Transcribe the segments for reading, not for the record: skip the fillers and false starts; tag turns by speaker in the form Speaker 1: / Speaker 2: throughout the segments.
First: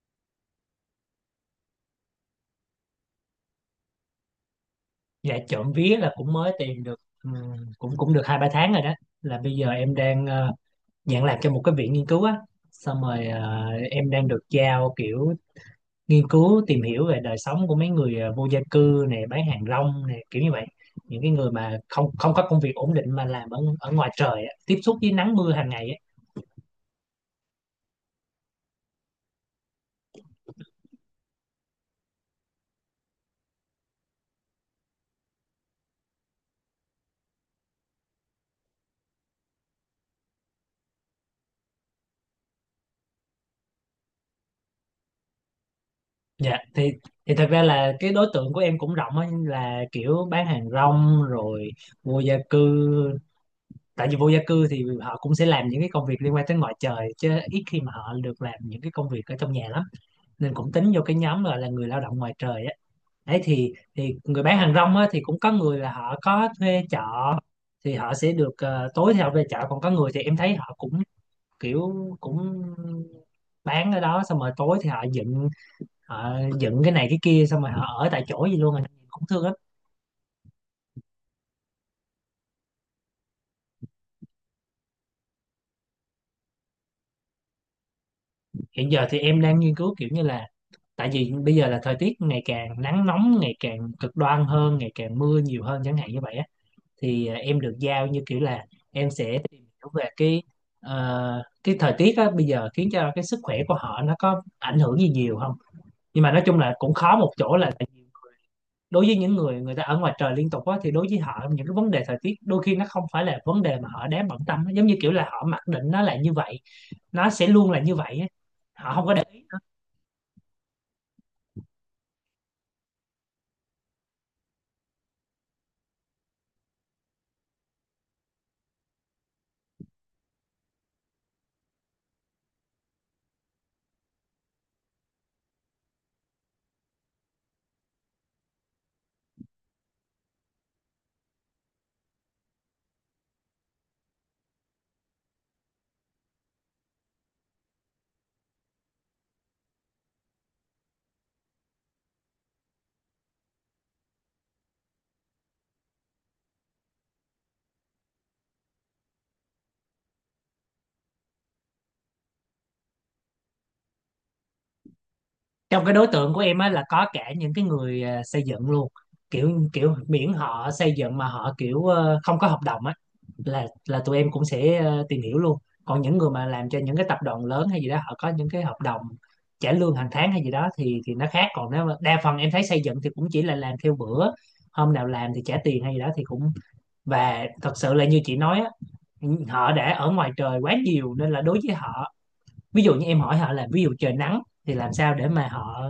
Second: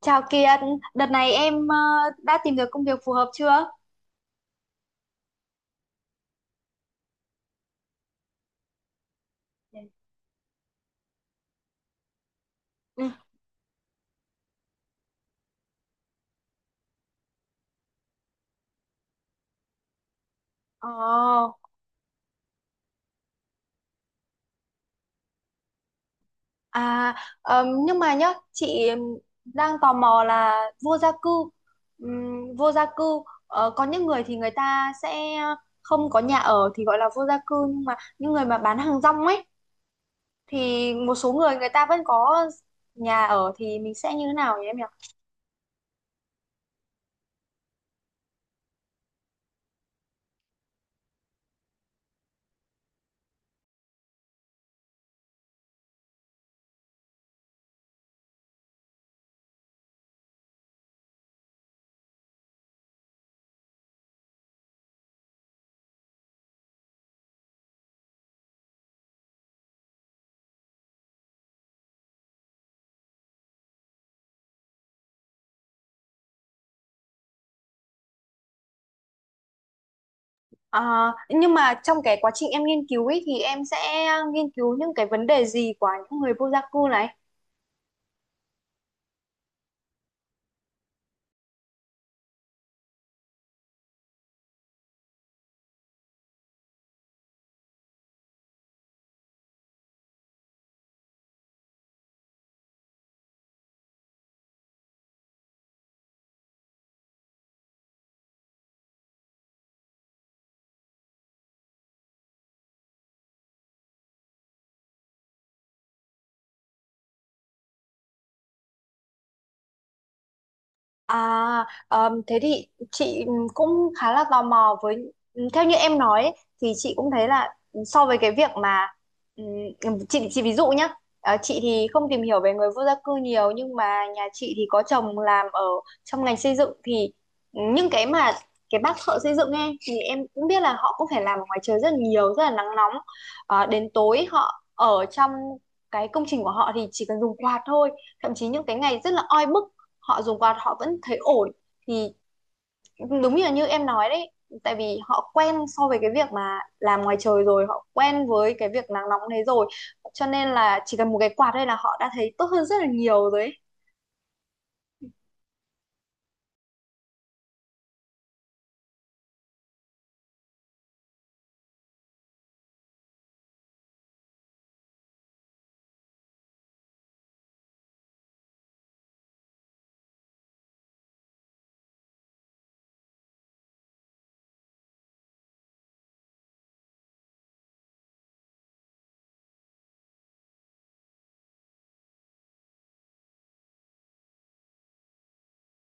Speaker 1: Chào Kiệt, đợt này em đã tìm được công việc phù hợp chưa?
Speaker 2: Dạ trộm vía là cũng mới tìm được cũng cũng được 2-3 tháng rồi đó. Là bây giờ em đang nhận làm cho một cái viện nghiên cứu á. Xong
Speaker 1: Ừ.
Speaker 2: rồi em đang được giao kiểu nghiên cứu tìm hiểu về đời sống của mấy người vô gia cư này, bán hàng rong này, kiểu như vậy.
Speaker 1: Ồ,
Speaker 2: Những cái người mà không không có công việc ổn định mà làm ở ở ngoài trời á, tiếp xúc với nắng mưa hàng ngày á.
Speaker 1: à, nhưng mà nhá, chị đang tò mò là vô gia cư. Vô gia cư, có những người thì người ta sẽ không có nhà ở thì gọi là vô gia cư, nhưng mà những người mà bán hàng rong ấy, thì một số người người ta vẫn có nhà ở thì mình sẽ như thế nào nhỉ em nhỉ?
Speaker 2: Dạ thì, thật ra là cái đối tượng của em cũng rộng á, là kiểu bán hàng rong rồi vô gia cư. Tại vì vô gia cư thì họ cũng sẽ làm những cái công việc liên quan tới ngoài trời, chứ ít khi mà họ được làm những cái công việc ở trong nhà lắm. Nên cũng tính vô cái nhóm gọi là người lao động ngoài trời á. Đấy thì, người bán hàng rong á thì cũng có người là họ có thuê trọ, thì họ sẽ được tối thì họ về trọ, còn có người thì em thấy họ cũng kiểu, cũng bán ở đó xong rồi tối thì họ dựng, họ dựng cái này cái kia xong rồi họ ở tại chỗ gì luôn à. Cũng thương lắm.
Speaker 1: À, nhưng mà trong cái quá trình em nghiên cứu ấy thì em sẽ nghiên cứu những cái vấn đề gì của những người vô gia cư này?
Speaker 2: Hiện giờ thì em đang nghiên cứu kiểu như là, tại vì bây giờ là thời tiết ngày càng nắng nóng, ngày càng cực đoan hơn, ngày càng mưa nhiều hơn chẳng hạn, như vậy á. Thì em được giao như kiểu là em sẽ tìm hiểu về cái, cái thời tiết á bây giờ khiến cho cái sức khỏe của họ nó có ảnh hưởng gì nhiều không. Nhưng mà nói chung là cũng khó một chỗ, là tại vì đối với những người, người ta ở ngoài trời liên tục á, thì đối với họ những cái vấn đề thời tiết đôi khi nó không phải là vấn đề mà họ đáng bận tâm á. Giống như kiểu là họ mặc định nó là như vậy, nó sẽ luôn là như vậy á, họ không có để ý.
Speaker 1: À, thế thì chị cũng khá là tò mò với theo như em nói ấy, thì chị cũng thấy là so với cái việc mà chị ví dụ nhá. Chị thì không tìm hiểu về người vô gia cư nhiều nhưng mà nhà chị thì có chồng làm ở trong ngành xây dựng thì những cái mà cái bác thợ xây dựng ấy thì em cũng biết là họ cũng phải làm ở ngoài trời rất là nhiều rất là nắng nóng. Đến tối họ ở trong cái công trình của họ thì chỉ cần dùng quạt thôi, thậm chí những cái ngày rất là oi bức họ dùng quạt họ vẫn thấy ổn thì đúng như là như em nói đấy, tại vì họ quen so với cái việc mà làm ngoài trời rồi, họ quen với cái việc nắng nóng đấy rồi cho nên là chỉ cần một cái quạt đây là họ đã thấy tốt hơn rất là nhiều rồi ấy.
Speaker 2: Trong cái đối tượng của em á là có cả những cái người xây dựng luôn, kiểu kiểu miễn họ xây dựng mà họ kiểu không có hợp đồng á, là tụi em cũng sẽ tìm hiểu luôn. Còn những người mà làm cho những cái tập đoàn lớn hay gì đó, họ có những cái hợp đồng trả lương hàng tháng hay gì đó, thì nó khác. Còn nếu mà đa phần em thấy xây dựng thì cũng chỉ là làm theo bữa, hôm nào làm thì trả tiền hay gì đó thì cũng. Và thật sự là như chị nói á, họ đã ở ngoài trời quá nhiều nên là đối với họ, ví dụ như em hỏi họ là, ví dụ trời nắng thì làm sao để mà họ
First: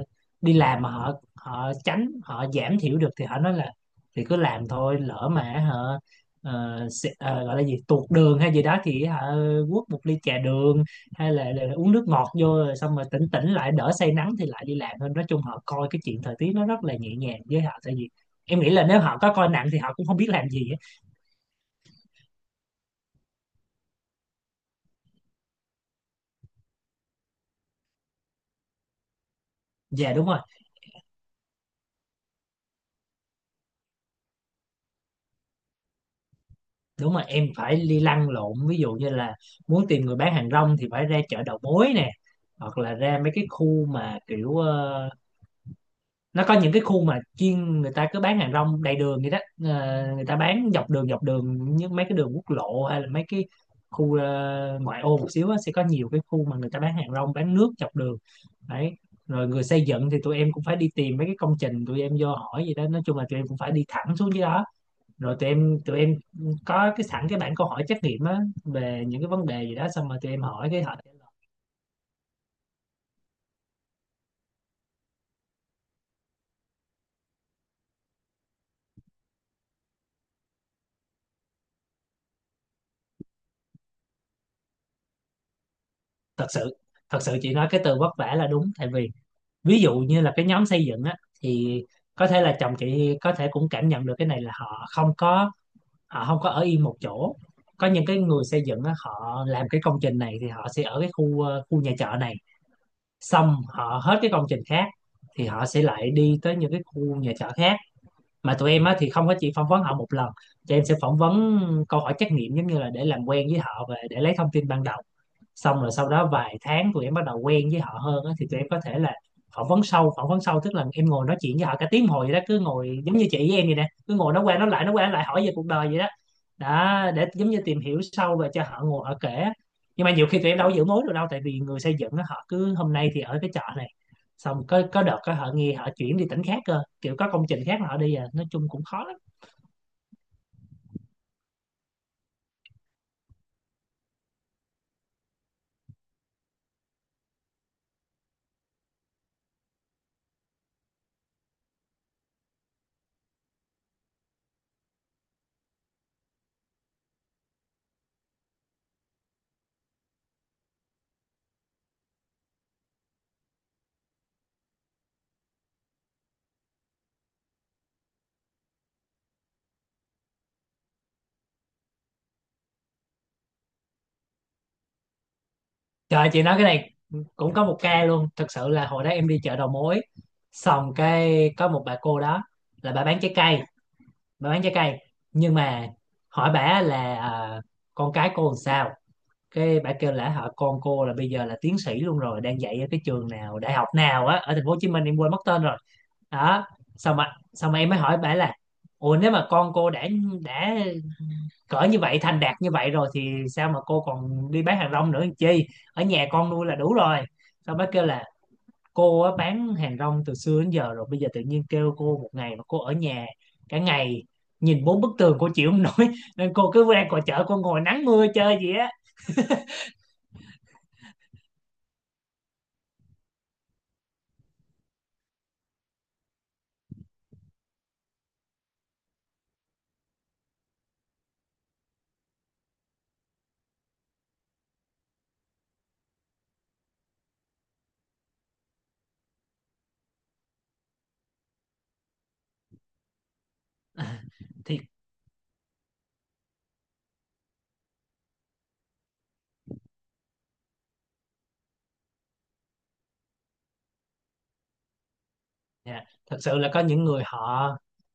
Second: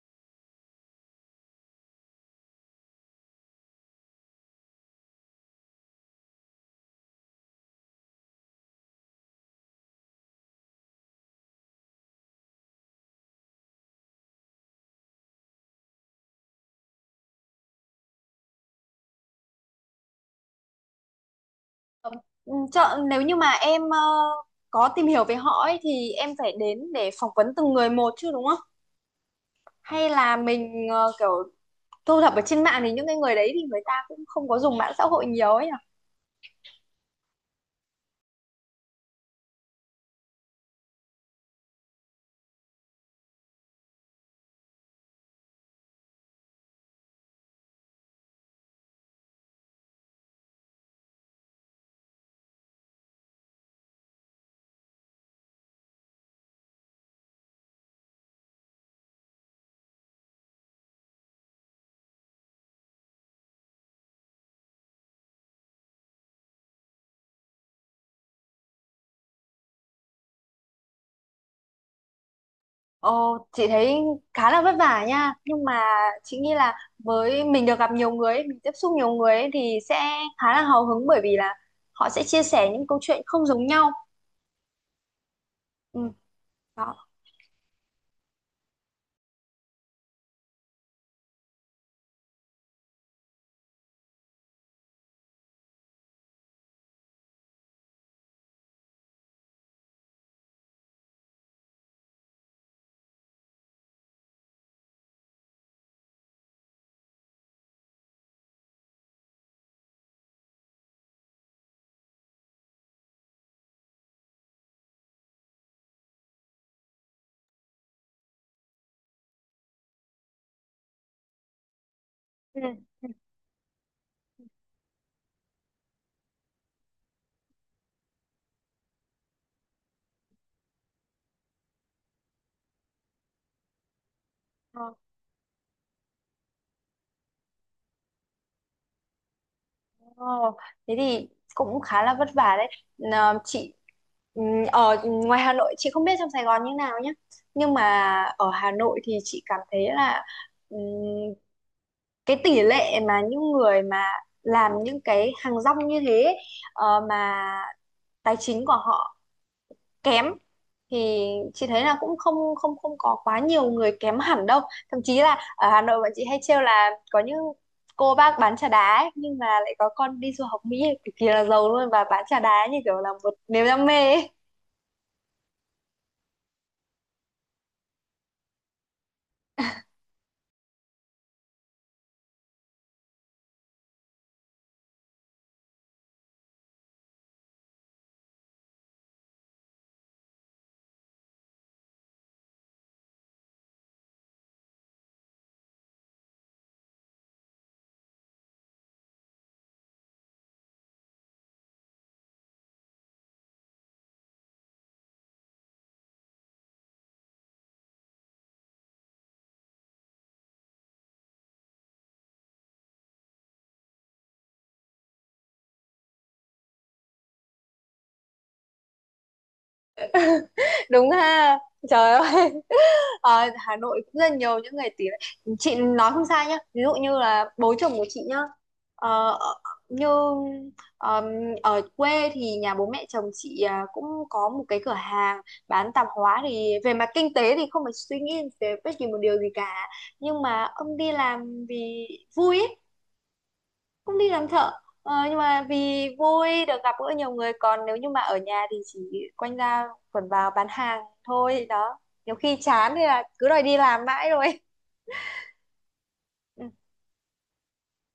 Speaker 2: đi làm mà họ họ tránh, họ giảm thiểu được, thì họ nói là, thì cứ làm thôi, lỡ mà họ gọi là gì tuột đường hay gì đó thì họ quất một ly trà đường, hay là uống nước ngọt vô rồi xong rồi tỉnh tỉnh lại đỡ say nắng thì lại đi làm thôi. Nói chung họ coi cái chuyện thời tiết nó rất là nhẹ nhàng với họ, tại vì em nghĩ là nếu họ có coi nặng thì họ cũng không biết làm gì á.
Speaker 1: Ừ, Chợ, nếu như mà em có tìm hiểu về họ ấy thì em phải đến để phỏng vấn từng người một chứ đúng không? Hay
Speaker 2: Dạ đúng
Speaker 1: là
Speaker 2: rồi.
Speaker 1: mình kiểu thu thập ở trên mạng thì những cái người đấy thì người ta cũng không có dùng mạng xã hội nhiều ấy nhỉ?
Speaker 2: Đúng mà em phải đi lăn lộn, ví dụ như là muốn tìm người bán hàng rong thì phải ra chợ đầu mối nè, hoặc là ra mấy cái khu mà kiểu nó có những cái khu mà chuyên người ta cứ bán hàng rong đầy đường vậy đó. Người ta bán dọc đường, dọc đường như mấy cái đường quốc lộ, hay là mấy cái khu ngoại ô một xíu á, sẽ có nhiều cái khu mà người ta bán hàng rong, bán nước dọc đường. Đấy, rồi người xây dựng thì tụi em cũng phải đi tìm mấy cái công trình, tụi em vô hỏi gì đó, nói chung là tụi em cũng phải đi thẳng xuống dưới đó. Rồi tụi em có cái sẵn cái bảng câu hỏi trắc nghiệm á về những cái vấn đề gì đó, xong rồi tụi em hỏi cái họ trả lời.
Speaker 1: Ồ, chị thấy khá là vất vả nha, nhưng mà chị nghĩ là với mình được gặp nhiều người ấy, mình tiếp xúc nhiều người ấy, thì sẽ khá là hào hứng bởi vì là họ sẽ chia sẻ những câu chuyện không giống nhau. Ừ,
Speaker 2: Thật sự,
Speaker 1: đó.
Speaker 2: thật sự chị nói cái từ vất vả là đúng, tại vì ví dụ như là cái nhóm xây dựng á, thì có thể là chồng chị có thể cũng cảm nhận được cái này là họ không có ở yên một chỗ. Có những cái người xây dựng á, họ làm cái công trình này thì họ sẽ ở cái khu khu nhà trọ này, xong họ hết cái công trình khác thì họ sẽ lại đi tới những cái khu nhà trọ khác. Mà tụi em á thì không có chỉ phỏng vấn họ một lần, tụi em sẽ phỏng vấn câu hỏi trắc nghiệm giống như là để làm quen với họ và để lấy thông tin ban đầu. Xong rồi sau đó vài tháng tụi em bắt đầu quen với họ hơn á, thì tụi em có thể là phỏng vấn sâu. Phỏng vấn sâu tức là em ngồi nói chuyện với họ cả tiếng hồi vậy đó, cứ
Speaker 1: Ừ.
Speaker 2: ngồi giống như chị với em vậy nè, cứ ngồi nói qua nói lại, nói qua nói lại, hỏi về cuộc đời vậy đó. Đó, để giống như tìm hiểu sâu và cho họ ngồi họ kể. Nhưng mà nhiều khi tụi em đâu có giữ mối được đâu, tại vì người xây dựng á, họ cứ hôm nay thì ở cái chợ này, xong
Speaker 1: Ừ.
Speaker 2: có đợt có họ nghe họ chuyển đi tỉnh khác cơ, kiểu có công trình khác mà họ đi à, nói chung cũng khó.
Speaker 1: Ồ, thế thì cũng khá là vất vả đấy. Nà, chị ừ, ở ngoài Hà Nội chị không biết trong Sài Gòn như nào nhé, nhưng mà ở Hà Nội thì chị cảm thấy là ừ, cái tỷ lệ mà những người mà làm những cái hàng rong như thế ấy, mà tài chính của họ kém thì chị thấy là cũng không không không có quá nhiều người kém hẳn đâu, thậm chí là ở Hà Nội bọn chị hay trêu là có những cô bác bán trà đá ấy, nhưng mà lại có con đi du học Mỹ cực kỳ là giàu luôn và bán trà đá như kiểu là một niềm đam mê ấy.
Speaker 2: Trời, chị nói cái này cũng có một ca luôn. Thật sự là hồi đó em đi chợ đầu mối, xong cái có một bà cô đó. Là bà bán trái cây, bà bán trái cây. Nhưng mà hỏi bà là, con cái cô làm sao. Cái bà kêu là họ, con cô là bây giờ là tiến sĩ luôn rồi, đang dạy ở cái trường nào, đại học nào á, ở thành phố Hồ Chí Minh em quên mất tên rồi. Đó. Xong mà em mới hỏi bà là, ủa nếu mà con cô đã cỡ như vậy, thành đạt như vậy rồi thì sao mà cô còn đi bán hàng rong nữa làm chi, ở nhà con nuôi là đủ rồi. Xong bác kêu là, cô á, bán hàng rong từ xưa đến giờ rồi, bây giờ tự nhiên kêu cô một ngày mà cô ở nhà cả ngày, nhìn bốn bức tường cô chịu không nổi nên cô cứ ra ngoài chợ cô ngồi nắng mưa chơi gì á
Speaker 1: Đúng ha, trời ơi. Ờ, Hà Nội cũng rất nhiều những người, tiếng chị nói không sai nhá, ví dụ như là bố chồng của chị nhá, ờ, ở- như ờm, ở quê thì nhà bố mẹ chồng chị cũng có một cái cửa hàng bán tạp hóa thì về mặt kinh tế thì không phải suy nghĩ về bất kỳ một điều gì cả, nhưng mà ông đi làm vì vui ý,
Speaker 2: À,
Speaker 1: không đi làm thợ.
Speaker 2: thì
Speaker 1: Nhưng mà vì vui được gặp gỡ nhiều người, còn nếu như mà ở nhà thì chỉ quanh ra quẩn vào bán hàng thôi đó, nhiều khi chán thì là cứ đòi đi làm mãi rồi.
Speaker 2: Dạ, thật sự
Speaker 1: Ừ.
Speaker 2: là có những người họ,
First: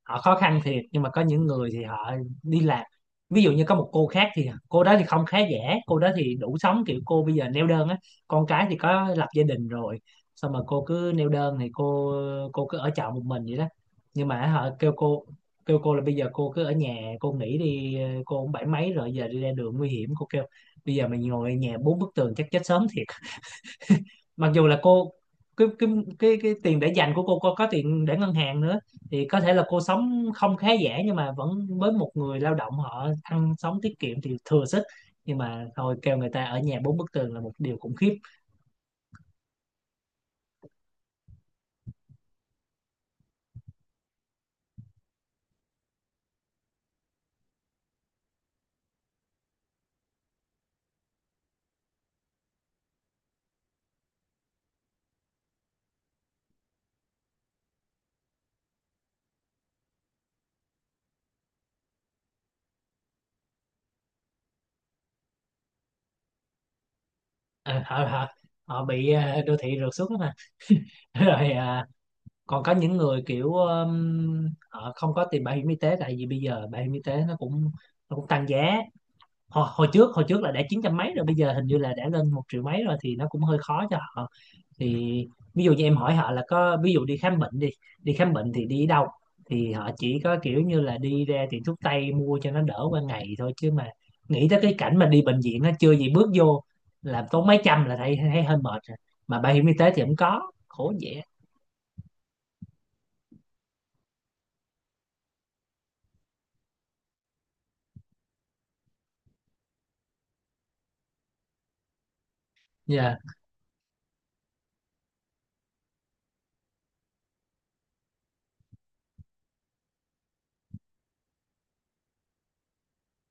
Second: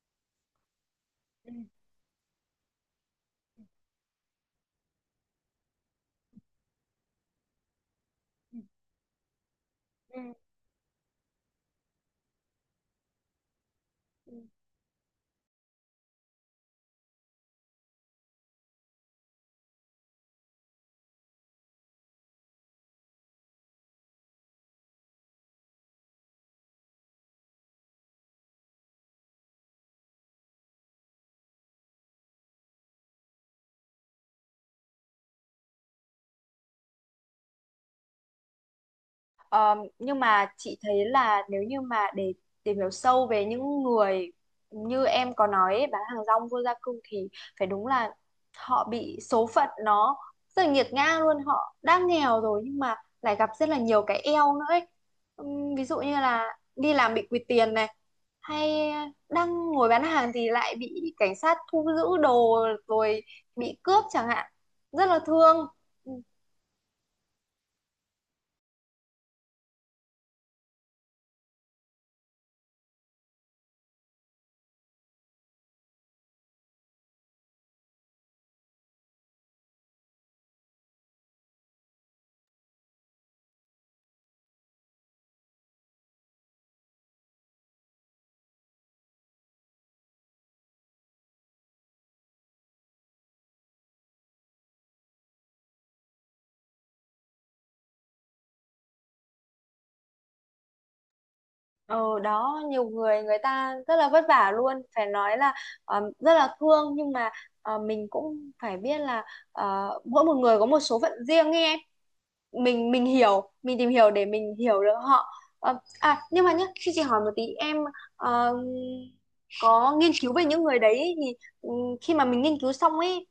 Speaker 2: khó khăn thiệt nhưng mà có những
Speaker 1: Ừ,
Speaker 2: người thì họ đi làm. Ví dụ như có một cô khác, thì cô đó thì không khá giả, cô đó thì đủ sống, kiểu cô bây giờ neo đơn á, con
Speaker 1: ừ,
Speaker 2: cái thì có lập gia đình rồi.
Speaker 1: ừ,
Speaker 2: Xong mà cô cứ neo đơn thì cô cứ ở trọ một mình vậy đó. Nhưng
Speaker 1: ừ.
Speaker 2: mà họ kêu cô là bây giờ cô cứ ở nhà cô nghỉ đi, cô cũng bảy mấy rồi, giờ đi ra đường nguy hiểm, cô kêu, bây giờ mày ngồi ở nhà bốn bức tường chắc chết sớm thiệt. Mặc dù là cô, cái cái cái tiền để dành của cô có tiền để ngân hàng nữa, thì có thể là cô sống không khá giả nhưng mà vẫn, với một người lao động họ ăn sống tiết kiệm thì thừa sức. Nhưng mà thôi, kêu người ta ở nhà bốn bức tường là một điều khủng khiếp.
Speaker 1: Ờ, nhưng mà chị thấy là nếu như mà để tìm hiểu sâu về những người như em có nói ấy, bán hàng rong vô gia cư, thì phải đúng là họ bị số phận nó rất là nghiệt ngã luôn, họ đã nghèo rồi nhưng mà lại gặp rất là nhiều cái eo nữa ấy. Ví dụ như là đi làm bị quỵt tiền này, hay đang ngồi bán hàng thì lại bị cảnh sát thu giữ đồ, rồi bị cướp chẳng hạn, rất là thương.
Speaker 2: Ờ, họ họ họ bị đô thị rượt xuống đó mà rồi còn có những người kiểu họ không có tiền bảo hiểm y tế, tại vì bây giờ bảo hiểm y tế nó cũng tăng giá. Hồi trước là đã chín trăm mấy rồi, bây giờ hình như là đã lên một triệu mấy rồi, thì nó cũng hơi khó cho họ. Thì ví dụ như em hỏi họ là, có ví dụ đi khám bệnh đi đi khám bệnh thì đi đâu. Thì họ chỉ có kiểu như là đi ra tiệm thuốc tây mua cho nó đỡ qua ngày thôi, chứ mà nghĩ tới cái cảnh mà đi bệnh viện, nó chưa gì bước vô làm tốn mấy trăm là thấy thấy hơi mệt rồi. Mà bảo hiểm y tế thì không có, khổ vậy.
Speaker 1: Ờ đó nhiều người người ta rất là vất vả luôn, phải nói là rất là thương, nhưng mà mình cũng phải biết là mỗi một người có một số phận riêng ấy em, mình
Speaker 2: Dạ
Speaker 1: hiểu, mình tìm hiểu để mình hiểu được họ. À nhưng mà nhá khi chị hỏi một tí em ờ, có nghiên cứu về những người đấy ấy, thì ừ, khi mà mình nghiên cứu xong ấy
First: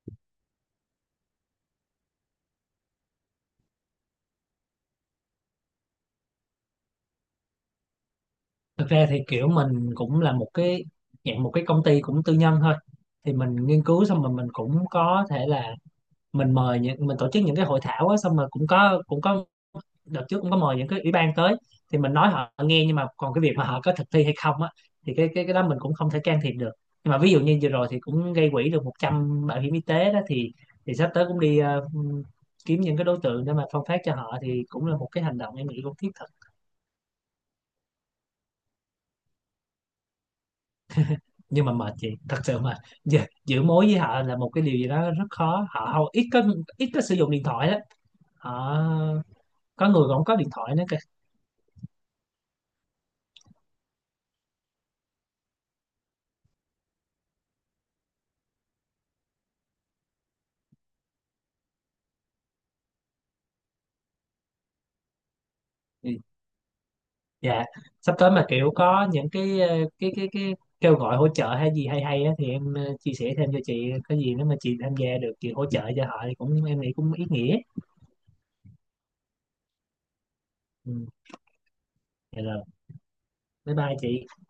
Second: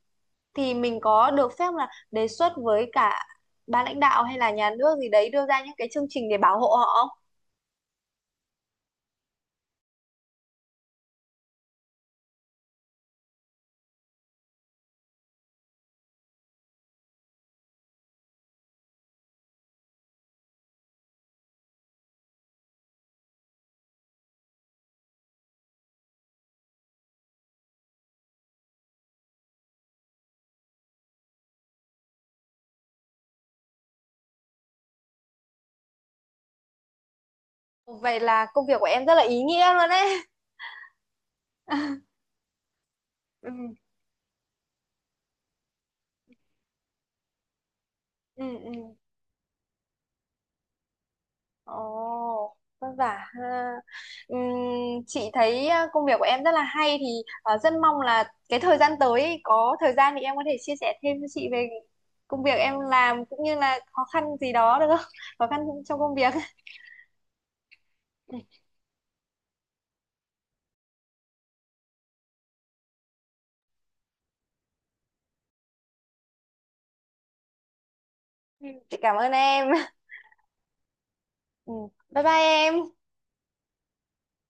Speaker 1: thì mình có được phép là đề xuất với cả ban lãnh đạo hay là nhà nước gì đấy đưa ra những cái chương trình để bảo hộ họ?
Speaker 2: thực ra thì kiểu mình cũng là một cái dạng một cái công ty cũng tư nhân thôi, thì mình nghiên cứu xong rồi mình cũng có thể là mình mời những, mình tổ chức những cái hội thảo á, xong rồi cũng có đợt trước cũng có mời những cái ủy ban tới. Thì mình nói họ nghe, nhưng mà còn cái việc mà họ có thực thi hay không á, thì cái đó mình cũng không thể can thiệp được. Nhưng mà ví dụ như vừa rồi thì cũng gây quỹ được 100 bảo hiểm y tế đó, thì sắp tới cũng đi kiếm những cái đối tượng để mà phân phát cho họ, thì cũng là một cái hành động em nghĩ cũng thiết thực.
Speaker 1: Vậy là công việc của em rất là ý nghĩa luôn đấy.
Speaker 2: Nhưng mà mệt chị thật sự mà, giữ,
Speaker 1: Ừ,
Speaker 2: giữ mối với họ là một cái điều gì đó rất khó, họ hầu ít có sử dụng điện thoại đó.
Speaker 1: ừ, ừ.
Speaker 2: Họ, có người còn không có điện thoại nữa
Speaker 1: Ồ, vất vả ha. Ừm, chị thấy công việc của em rất là hay thì rất mong là cái thời gian tới ấy, có thời gian thì em có thể chia sẻ thêm với chị về công việc em làm cũng như là khó khăn gì đó được không? Khó khăn trong công
Speaker 2: kìa.
Speaker 1: việc.
Speaker 2: Dạ, sắp tới mà kiểu có những cái cái kêu gọi hỗ trợ hay gì, hay hay á, thì em chia sẻ thêm cho chị có gì, nếu mà chị tham gia được chị hỗ trợ cho họ thì cũng em nghĩ cũng ý nghĩa.
Speaker 1: Ừ, chị cảm ơn em.
Speaker 2: Ừ,
Speaker 1: Ừ, bye
Speaker 2: dạ rồi,
Speaker 1: bye em.
Speaker 2: bye bye chị.